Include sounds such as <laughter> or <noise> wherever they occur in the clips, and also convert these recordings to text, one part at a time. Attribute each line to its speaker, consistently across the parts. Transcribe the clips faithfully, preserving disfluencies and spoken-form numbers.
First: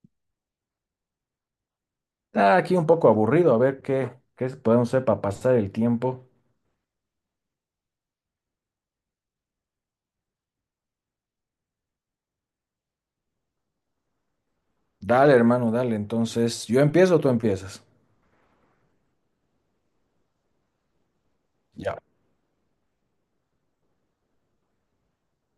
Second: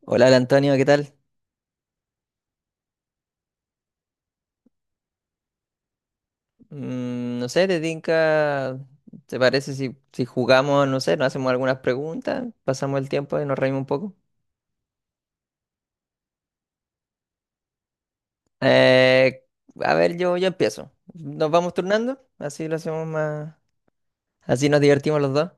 Speaker 1: Hola, hola, Antonio, ¿qué tal?
Speaker 2: Está aquí un poco aburrido, a ver qué, qué podemos hacer para pasar el tiempo.
Speaker 1: Mm, no sé, ¿te tinca? ¿Te parece si si jugamos, no sé, nos hacemos algunas preguntas, pasamos el tiempo y nos reímos un poco?
Speaker 2: Dale, hermano, dale. Entonces, ¿yo empiezo o tú empiezas?
Speaker 1: Eh, a ver, yo, yo empiezo. Nos vamos
Speaker 2: Ya.
Speaker 1: turnando, así lo hacemos más, así nos divertimos los dos.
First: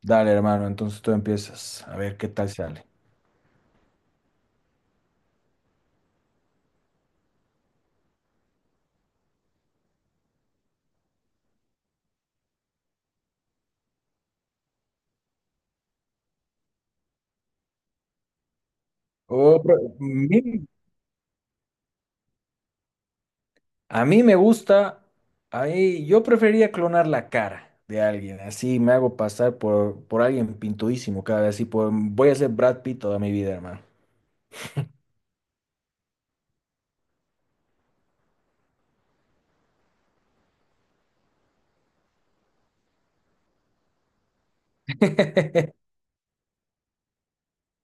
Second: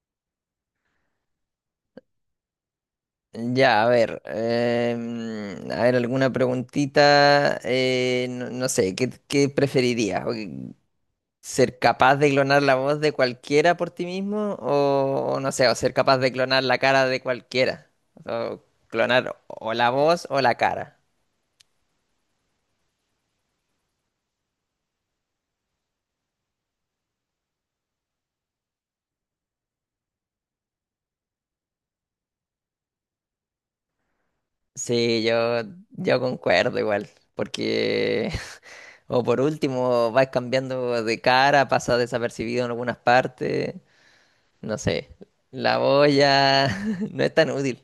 Speaker 2: Dale, hermano, entonces tú empiezas. A ver qué tal sale.
Speaker 1: Ya, a ver, em, a ver, alguna preguntita, eh, no, no sé, ¿qué, qué preferirías? Ser capaz de clonar la voz de cualquiera por ti mismo o o no sé, o ser capaz de clonar la cara de cualquiera. O clonar
Speaker 2: Oh,
Speaker 1: o
Speaker 2: pre-
Speaker 1: la voz o la
Speaker 2: mi-
Speaker 1: cara.
Speaker 2: a mí me gusta, ahí, yo prefería clonar la cara de alguien, así me hago pasar por, por alguien pintudísimo cada vez, así por, voy a ser Brad Pitt toda mi vida, hermano.
Speaker 1: Sí, yo, yo concuerdo igual. Porque, <laughs> o por último, vas cambiando de cara, pasa desapercibido en algunas partes. No sé, la
Speaker 2: <laughs>
Speaker 1: voz ya <laughs> no es tan útil.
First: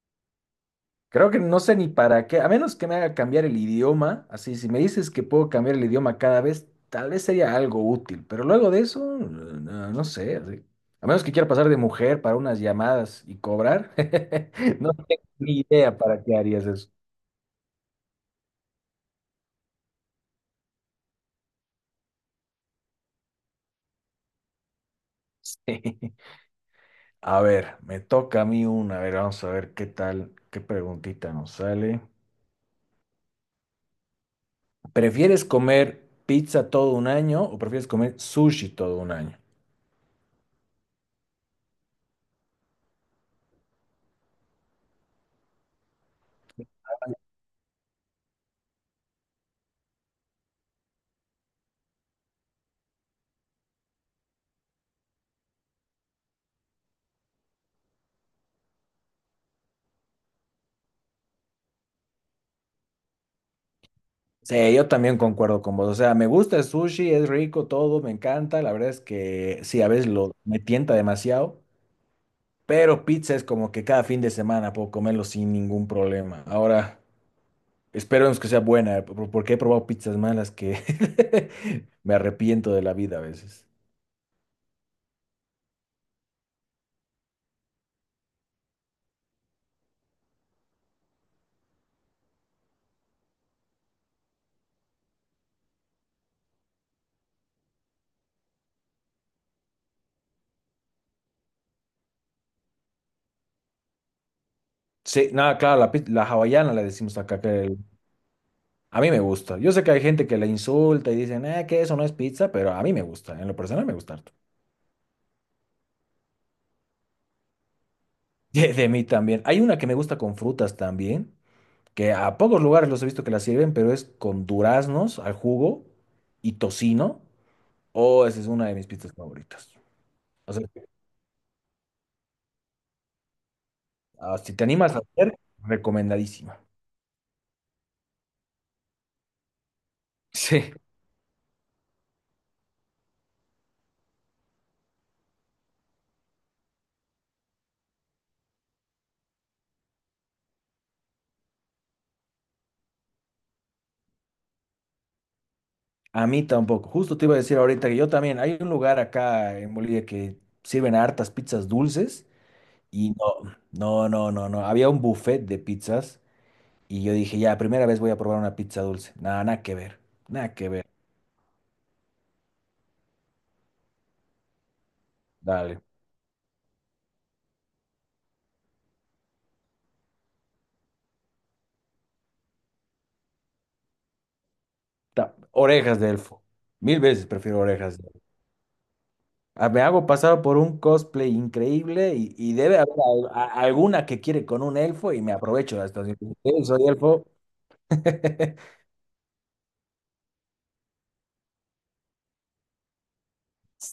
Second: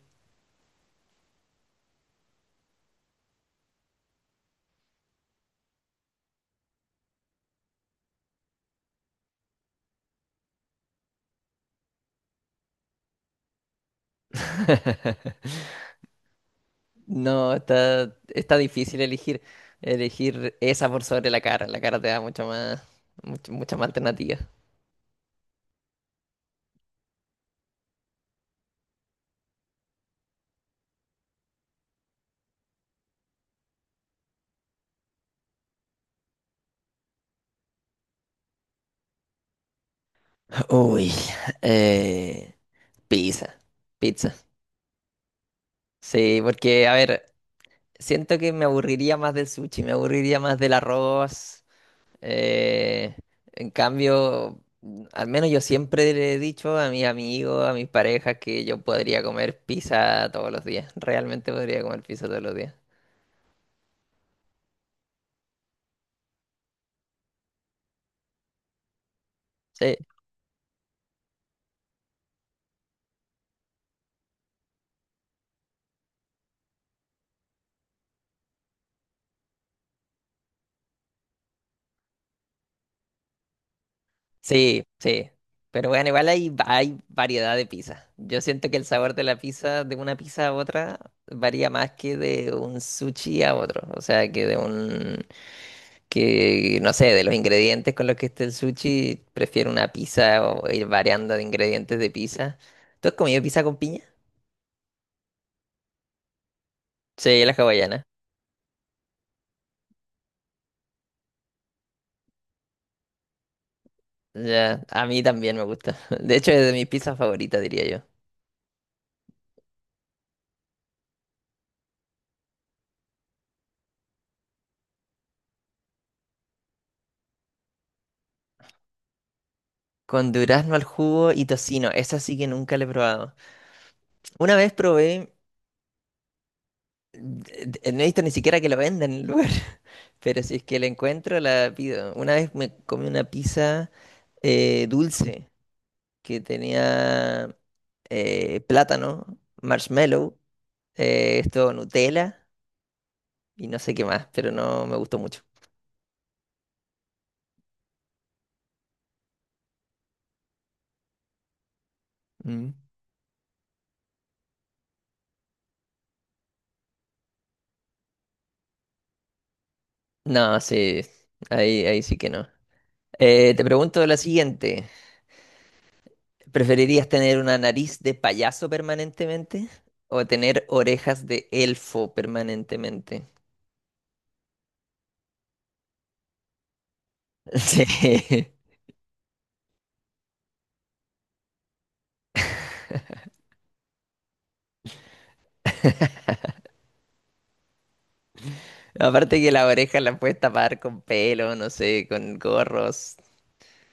Speaker 2: Creo que no sé ni para qué, a menos que me haga cambiar el idioma, así si me dices que puedo cambiar el idioma cada vez, tal vez sería algo útil, pero luego de eso, no, no sé, así. A menos que quiera pasar de mujer para unas llamadas y cobrar, <laughs> no tengo ni idea para qué harías eso.
Speaker 1: No, está, está difícil elegir, elegir esa por sobre la cara. La cara te da mucho más, mucho- mucha más alternativa.
Speaker 2: <laughs> A ver, me toca a mí una, a ver, vamos a ver qué tal, qué preguntita nos sale. ¿Prefieres comer pizza todo un año o prefieres comer sushi todo un año?
Speaker 1: Uy, eh, pizza, pizza. Sí, porque, a ver, siento que me aburriría más del sushi, me aburriría más del arroz. eh, en cambio, al menos yo siempre le he dicho a mis amigos, a mis parejas, que yo podría comer pizza todos los días. Realmente podría comer pizza todos los días.
Speaker 2: Sí, yo también concuerdo con vos. O sea, me gusta el sushi, es rico todo, me encanta. La verdad es que sí, a
Speaker 1: Sí.
Speaker 2: veces lo me tienta demasiado, pero pizza es como que cada fin de semana puedo comerlo sin ningún problema. Ahora, esperemos que sea buena, por- porque he probado pizzas malas que <laughs> me arrepiento de la vida a veces.
Speaker 1: Sí, sí. Pero bueno, igual hay, hay variedad de pizza. Yo siento que el sabor de la pizza, de una pizza a otra, varía más que de un sushi a otro. O sea, que de un, que no sé, de los ingredientes con los que esté el sushi, prefiero una pizza o ir variando de ingredientes de pizza. ¿Tú has comido pizza con piña?
Speaker 2: Sí, nada, claro, la, piz- la hawaiana la decimos acá,
Speaker 1: Sí,
Speaker 2: que
Speaker 1: la
Speaker 2: el-
Speaker 1: hawaiana.
Speaker 2: a mí me gusta. Yo sé que hay gente que la insulta y dicen, eh, que eso no es pizza, pero a mí me gusta, en lo personal me gusta harto.
Speaker 1: Ya, a mí también me gusta. <laughs> De hecho, es de mis pizzas favoritas, diría yo.
Speaker 2: <laughs> de de mí también. Hay una que me gusta con frutas también que a pocos lugares los he visto que la sirven, pero es con duraznos al jugo y tocino. Oh, esa es una de mis pizzas favoritas.
Speaker 1: Con
Speaker 2: O sea,
Speaker 1: durazno al jugo y tocino. Esa sí que nunca la he probado.
Speaker 2: ah, si
Speaker 1: Una
Speaker 2: te
Speaker 1: vez
Speaker 2: animas a
Speaker 1: probé.
Speaker 2: hacer, recomendadísima.
Speaker 1: Eh, No he visto ni siquiera que lo venda en el lugar, <laughs> pero si es
Speaker 2: Sí.
Speaker 1: que la encuentro, la pido. Una vez me comí una pizza eh, dulce que tenía eh, plátano, marshmallow, eh, esto Nutella y no sé qué más, pero no me gustó mucho.
Speaker 2: A mí tampoco. Justo te iba a decir ahorita que yo también. Hay un lugar acá en Bolivia que sirven hartas pizzas dulces
Speaker 1: Mm.
Speaker 2: y no, no, no, no, no. Había un buffet de pizzas y yo dije, ya, primera vez voy a probar una pizza dulce. Nada, nada que ver. Nada
Speaker 1: No,
Speaker 2: que ver.
Speaker 1: sí, ahí, ahí sí que no. Eh, te pregunto la siguiente,
Speaker 2: Dale.
Speaker 1: ¿preferirías tener una nariz de payaso permanentemente o tener orejas de elfo permanentemente?
Speaker 2: Ta- orejas de elfo. Mil veces
Speaker 1: <laughs>
Speaker 2: prefiero orejas.
Speaker 1: Sí.
Speaker 2: Ah, me hago pasar por un cosplay increíble y, y debe haber al- a- alguna que quiere con un elfo y me aprovecho de esto. "Sí, soy elfo. <laughs>
Speaker 1: Aparte que la oreja la puedes tapar con pelo, no sé, con gorros,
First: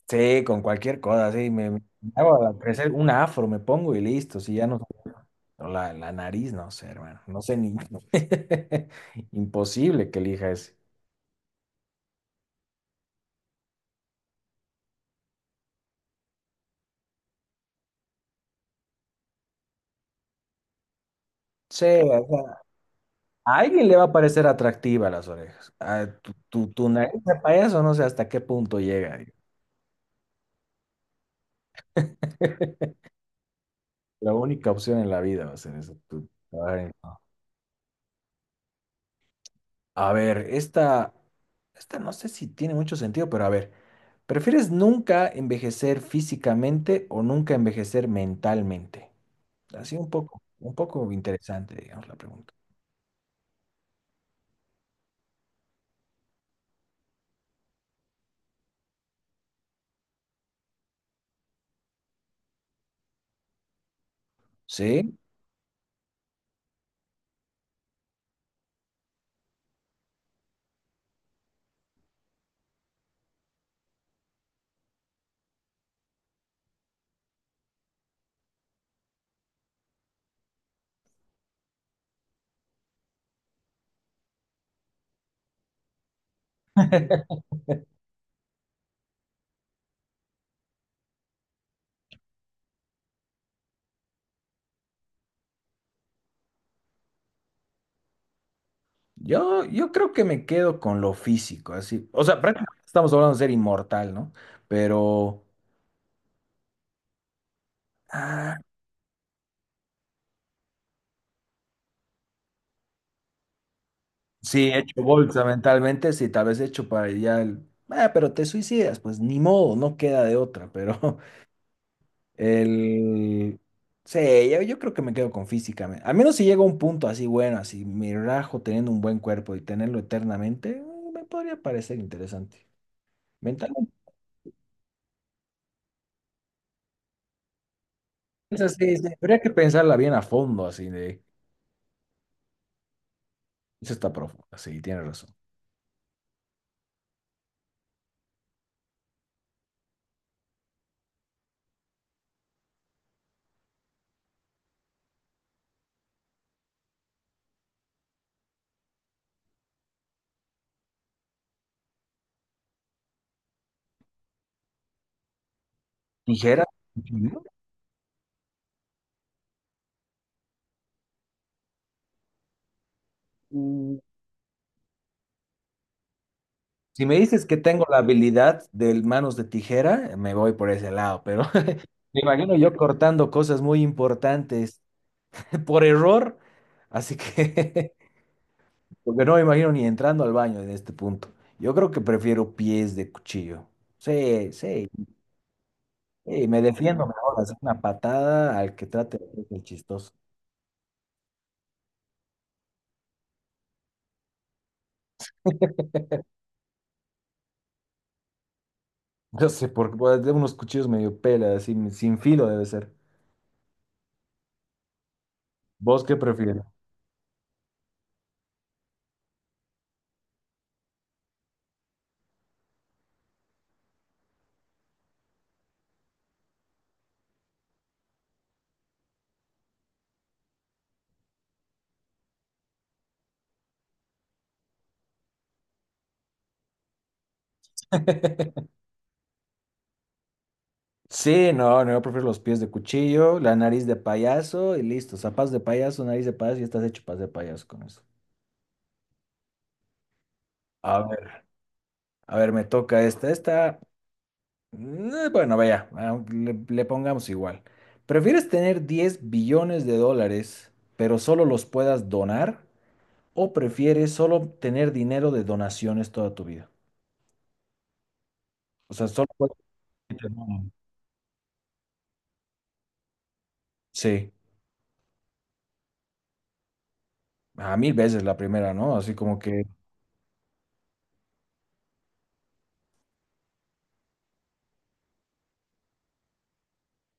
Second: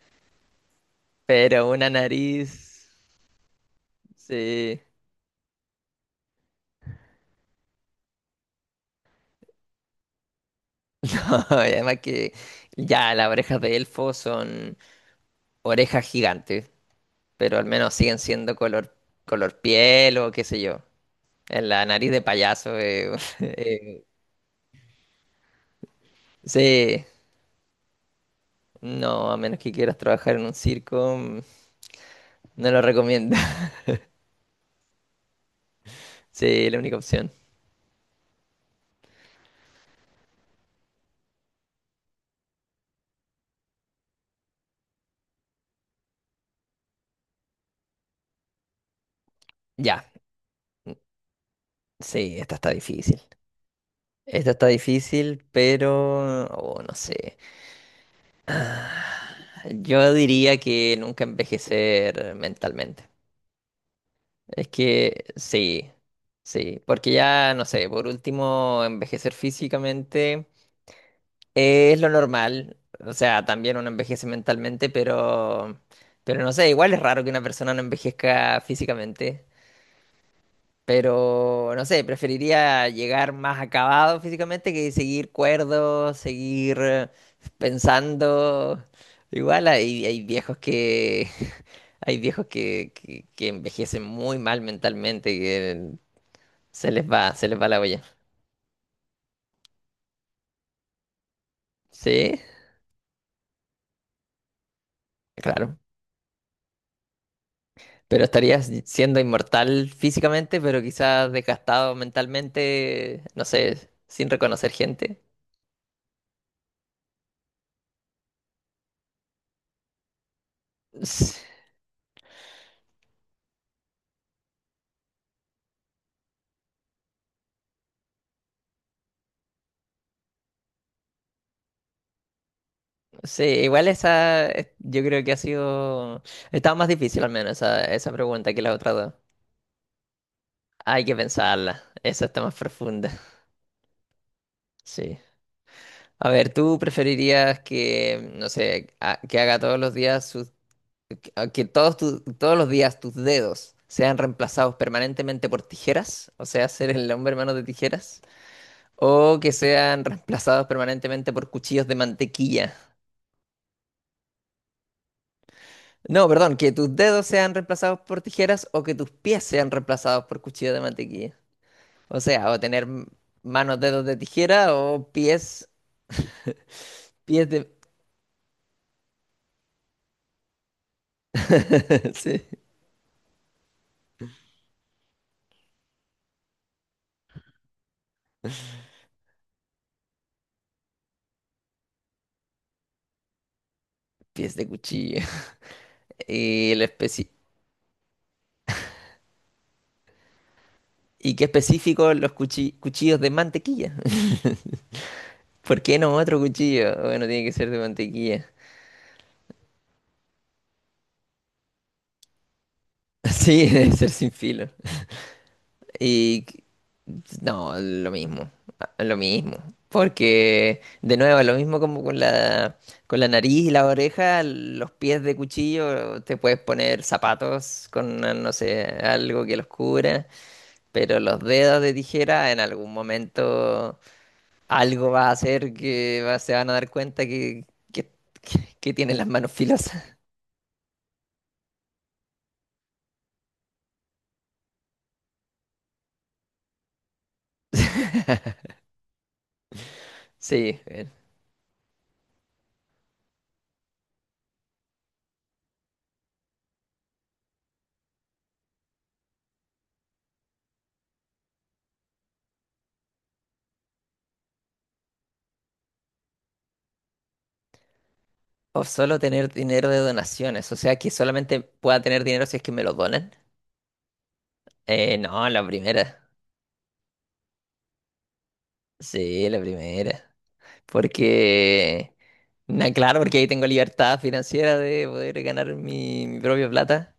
Speaker 2: Sí, con cualquier cosa, sí.
Speaker 1: pero
Speaker 2: Me, me
Speaker 1: una
Speaker 2: hago a
Speaker 1: nariz,
Speaker 2: crecer un afro, me pongo y listo. Si ya no.
Speaker 1: sí.
Speaker 2: O La, la nariz, no sé, hermano. No sé ni. <laughs> Imposible que elija ese.
Speaker 1: <laughs> No, y además que ya las orejas de elfo son orejas gigantes, pero al menos siguen siendo color, color piel o qué sé yo. En la
Speaker 2: Sí, o
Speaker 1: nariz de
Speaker 2: sea,
Speaker 1: payaso, eh, <laughs>
Speaker 2: a alguien le
Speaker 1: eh,
Speaker 2: va a parecer atractiva las orejas. Ah, tu, tu, tu
Speaker 1: sí.
Speaker 2: nariz de payaso, no sé hasta qué punto llega.
Speaker 1: No, a menos que quieras trabajar en un circo, mm, no lo
Speaker 2: <laughs>
Speaker 1: recomiendo.
Speaker 2: La única opción en la vida va a ser eso. tú-
Speaker 1: <laughs> Sí, la
Speaker 2: Ay,
Speaker 1: única
Speaker 2: no.
Speaker 1: opción.
Speaker 2: A ver, esta, esta no sé si tiene mucho sentido, pero a ver, ¿prefieres nunca envejecer físicamente o nunca envejecer mentalmente? Así un
Speaker 1: Ya,
Speaker 2: poco, un poco interesante, digamos, la
Speaker 1: sí,
Speaker 2: pregunta.
Speaker 1: esta está difícil. Esta está difícil, pero oh, no sé. Ah, yo diría que nunca envejecer mentalmente. Es
Speaker 2: Sí,
Speaker 1: que sí, sí, porque ya, no sé, por último, envejecer físicamente es lo normal. O sea, también uno envejece mentalmente, pero, pero no sé, igual es raro que una persona no envejezca físicamente. Pero no sé, preferiría llegar más acabado físicamente que seguir cuerdo, seguir eh, pensando. Igual hay, hay viejos que <laughs> hay viejos que, que, que envejecen muy mal mentalmente, que se les va, se les va la olla.
Speaker 2: yo, yo creo que me quedo con lo físico, así. O
Speaker 1: Sí,
Speaker 2: sea, prácticamente estamos hablando de ser inmortal, ¿no? Pero,
Speaker 1: claro. Pero estarías siendo inmortal físicamente, pero quizás desgastado mentalmente, no sé, sin reconocer
Speaker 2: sí, hecho
Speaker 1: gente.
Speaker 2: bolsa mentalmente, sí, tal vez hecho para ya el, "Ah, pero te suicidas, pues ni modo, no queda de otra, pero <laughs>
Speaker 1: <laughs>
Speaker 2: el, sí, yo, yo creo que me quedo con físicamente, al menos si llega un punto así bueno, así me rajo teniendo un buen cuerpo y tenerlo eternamente, eh, me podría parecer interesante.
Speaker 1: Sí, igual
Speaker 2: Mentalmente,
Speaker 1: esa, eh, yo creo que ha sido, estaba más difícil al menos esa, esa pregunta que
Speaker 2: es
Speaker 1: las otras
Speaker 2: así, sí,
Speaker 1: dos.
Speaker 2: habría que pensarla bien a fondo, así
Speaker 1: Hay que
Speaker 2: de,
Speaker 1: pensarla, esa está más profunda.
Speaker 2: eso está profundo, sí, tienes
Speaker 1: Sí.
Speaker 2: razón.
Speaker 1: A ver, ¿tú preferirías que, no sé, a- que haga todos los días sus, que a- que todos tus- todos los días tus dedos sean reemplazados permanentemente por tijeras? O sea, ser el hombre hermano de tijeras. ¿O que sean reemplazados permanentemente por cuchillos de mantequilla? No, perdón,
Speaker 2: Tijera.
Speaker 1: que tus dedos
Speaker 2: Ujú.
Speaker 1: sean reemplazados por tijeras o que tus pies sean reemplazados por cuchillos de mantequilla. O sea, o tener m- manos,
Speaker 2: Mm,
Speaker 1: dedos de tijera o pies,
Speaker 2: si me dices
Speaker 1: pies
Speaker 2: que
Speaker 1: de,
Speaker 2: tengo la habilidad de manos de tijera, me voy por ese lado, pero me
Speaker 1: <laughs> sí,
Speaker 2: imagino yo cortando cosas muy importantes <laughs> por error, así que, <laughs> porque no me imagino ni entrando al baño en este punto. Yo creo que prefiero pies de cuchillo. Sí,
Speaker 1: pies de
Speaker 2: sí,
Speaker 1: cuchillo. <laughs>
Speaker 2: sí, me
Speaker 1: Y, el
Speaker 2: defiendo
Speaker 1: especi-
Speaker 2: mejor, hacer una patada al que trate de hacer el chistoso. <laughs>
Speaker 1: y qué específico los cuchi- cuchillos de mantequilla. <laughs> ¿Por qué no otro cuchillo? Bueno, tiene que ser de mantequilla. <laughs>
Speaker 2: No sé, porque pues, de unos cuchillos medio pela, así, sin filo debe ser.
Speaker 1: Sí, debe ser sin filo.
Speaker 2: ¿Vos qué
Speaker 1: Y
Speaker 2: prefieres?
Speaker 1: no, lo mismo, a- lo mismo. Porque, de nuevo, lo mismo como con la, con la nariz y la oreja, los pies de cuchillo, te puedes poner zapatos con, no sé, algo que los cubra, pero los dedos de tijera, en algún momento algo va a hacer que va- se van a dar cuenta que, que, que que tienen las manos filosas. <laughs>
Speaker 2: Sí, no, no, yo prefiero los pies de cuchillo, la nariz de payaso y listo. Zapatos de payaso, nariz de payaso y estás hecho para ser payaso con eso.
Speaker 1: Sí.
Speaker 2: A
Speaker 1: eh.
Speaker 2: ver. A ver, me toca esta. Esta, eh, bueno, vaya, ah, le, le pongamos igual. ¿Prefieres tener diez billones de dólares, pero solo los puedas donar? ¿O prefieres solo tener dinero de donaciones toda tu vida?
Speaker 1: O
Speaker 2: O sea,
Speaker 1: solo
Speaker 2: solo
Speaker 1: tener
Speaker 2: puedes...
Speaker 1: dinero de
Speaker 2: que te
Speaker 1: donaciones,
Speaker 2: donen.
Speaker 1: o sea que solamente pueda tener dinero si es que me lo donan.
Speaker 2: Sí,
Speaker 1: Eh, no, la primera.
Speaker 2: a mil veces la primera, ¿no? Así como
Speaker 1: Sí, la
Speaker 2: que...
Speaker 1: primera. Porque, na, claro, porque ahí tengo libertad financiera de poder ganar mi, mi propia plata,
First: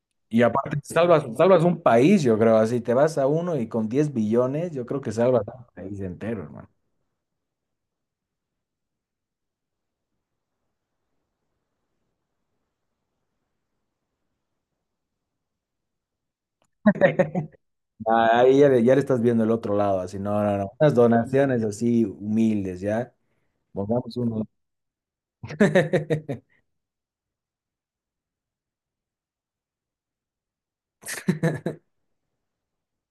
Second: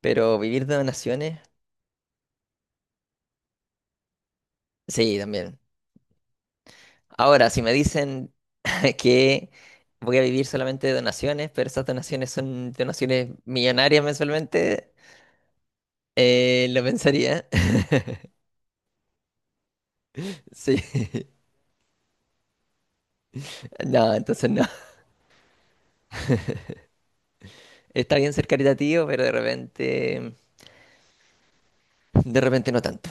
Speaker 1: pero
Speaker 2: Y
Speaker 1: vivir de
Speaker 2: aparte, salvas,
Speaker 1: donaciones,
Speaker 2: salvas un país, yo creo, así te vas a uno y con diez billones, yo creo que
Speaker 1: sí,
Speaker 2: salvas
Speaker 1: también.
Speaker 2: un país entero, hermano.
Speaker 1: Ahora, si me dicen <laughs> que voy a vivir solamente de donaciones, pero esas donaciones son donaciones millonarias mensualmente, eh, lo pensaría. <laughs>
Speaker 2: Ah, ahí ya le, ya le estás viendo el otro lado, así, no, no, no.
Speaker 1: Sí,
Speaker 2: Unas
Speaker 1: <laughs>
Speaker 2: donaciones así humildes, ¿ya?
Speaker 1: no,
Speaker 2: Pongamos uno.
Speaker 1: entonces no.
Speaker 2: <laughs>
Speaker 1: Está bien ser caritativo, pero de repente, de repente no tanto.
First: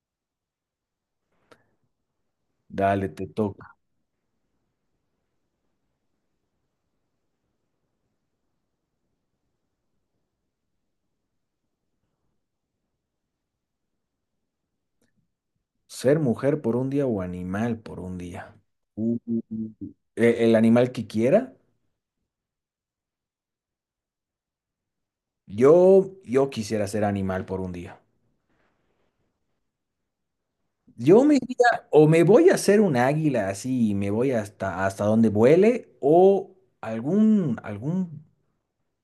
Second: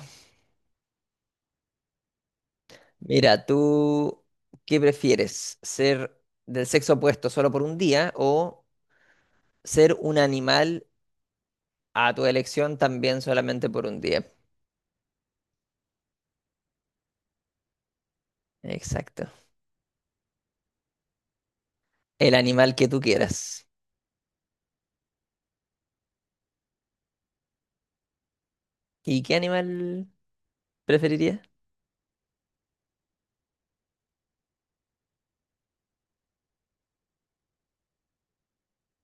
Speaker 2: Dale, te
Speaker 1: Mira,
Speaker 2: toca.
Speaker 1: ¿tú qué prefieres? ¿Ser del sexo opuesto solo por un día o ser un animal a tu elección también solamente por un día?
Speaker 2: Ser mujer por un día o animal por un día. Uh,
Speaker 1: Exacto.
Speaker 2: uh, uh. ¿E- ¿El animal que quiera?
Speaker 1: El animal que tú quieras.
Speaker 2: Yo, yo quisiera ser animal por un día.
Speaker 1: ¿Y qué animal
Speaker 2: Yo me
Speaker 1: preferirías?
Speaker 2: iría, o me voy a hacer un águila así, y me voy hasta, hasta donde vuele, o algún, algún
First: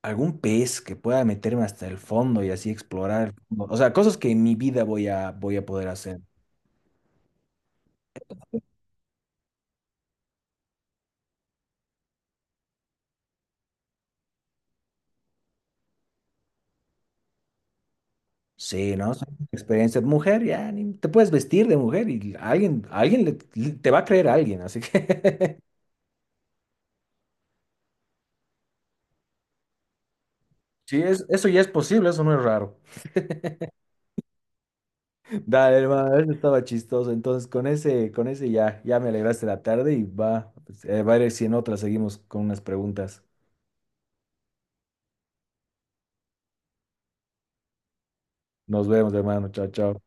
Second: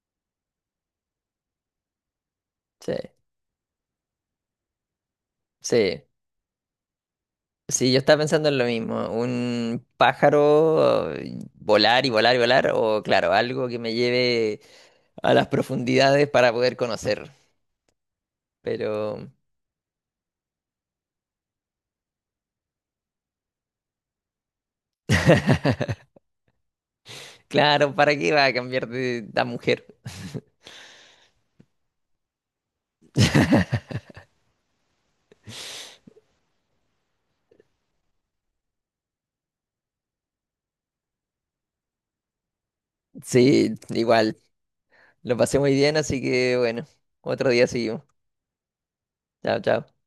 Speaker 2: algún pez que pueda meterme hasta el fondo y así
Speaker 1: Sí,
Speaker 2: explorar el fondo. O sea, cosas que en mi vida voy a, voy a poder
Speaker 1: sí.
Speaker 2: hacer.
Speaker 1: Sí, yo estaba pensando en lo mismo. Un pájaro, eh, volar y volar y volar, o claro, algo que me lleve a las profundidades para poder conocer.
Speaker 2: Sí, ¿no?
Speaker 1: Pero,
Speaker 2: Son experiencias de mujer, ya ni- te puedes vestir de mujer y alguien, alguien le- te va a creer a alguien, así que <laughs>
Speaker 1: claro, ¿para qué va a cambiar de la mujer?
Speaker 2: sí, es, eso ya es posible, eso no es raro. Dale, hermano, eso estaba chistoso. Entonces, con ese, con ese ya, ya me alegraste la tarde y va, pues, eh, va a ver si en otra seguimos con unas preguntas.
Speaker 1: Sí, igual. Lo pasé muy bien, así que bueno, otro día seguimos.
Speaker 2: Nos vemos, hermano.
Speaker 1: Chao,
Speaker 2: Chao,
Speaker 1: chao.
Speaker 2: chao.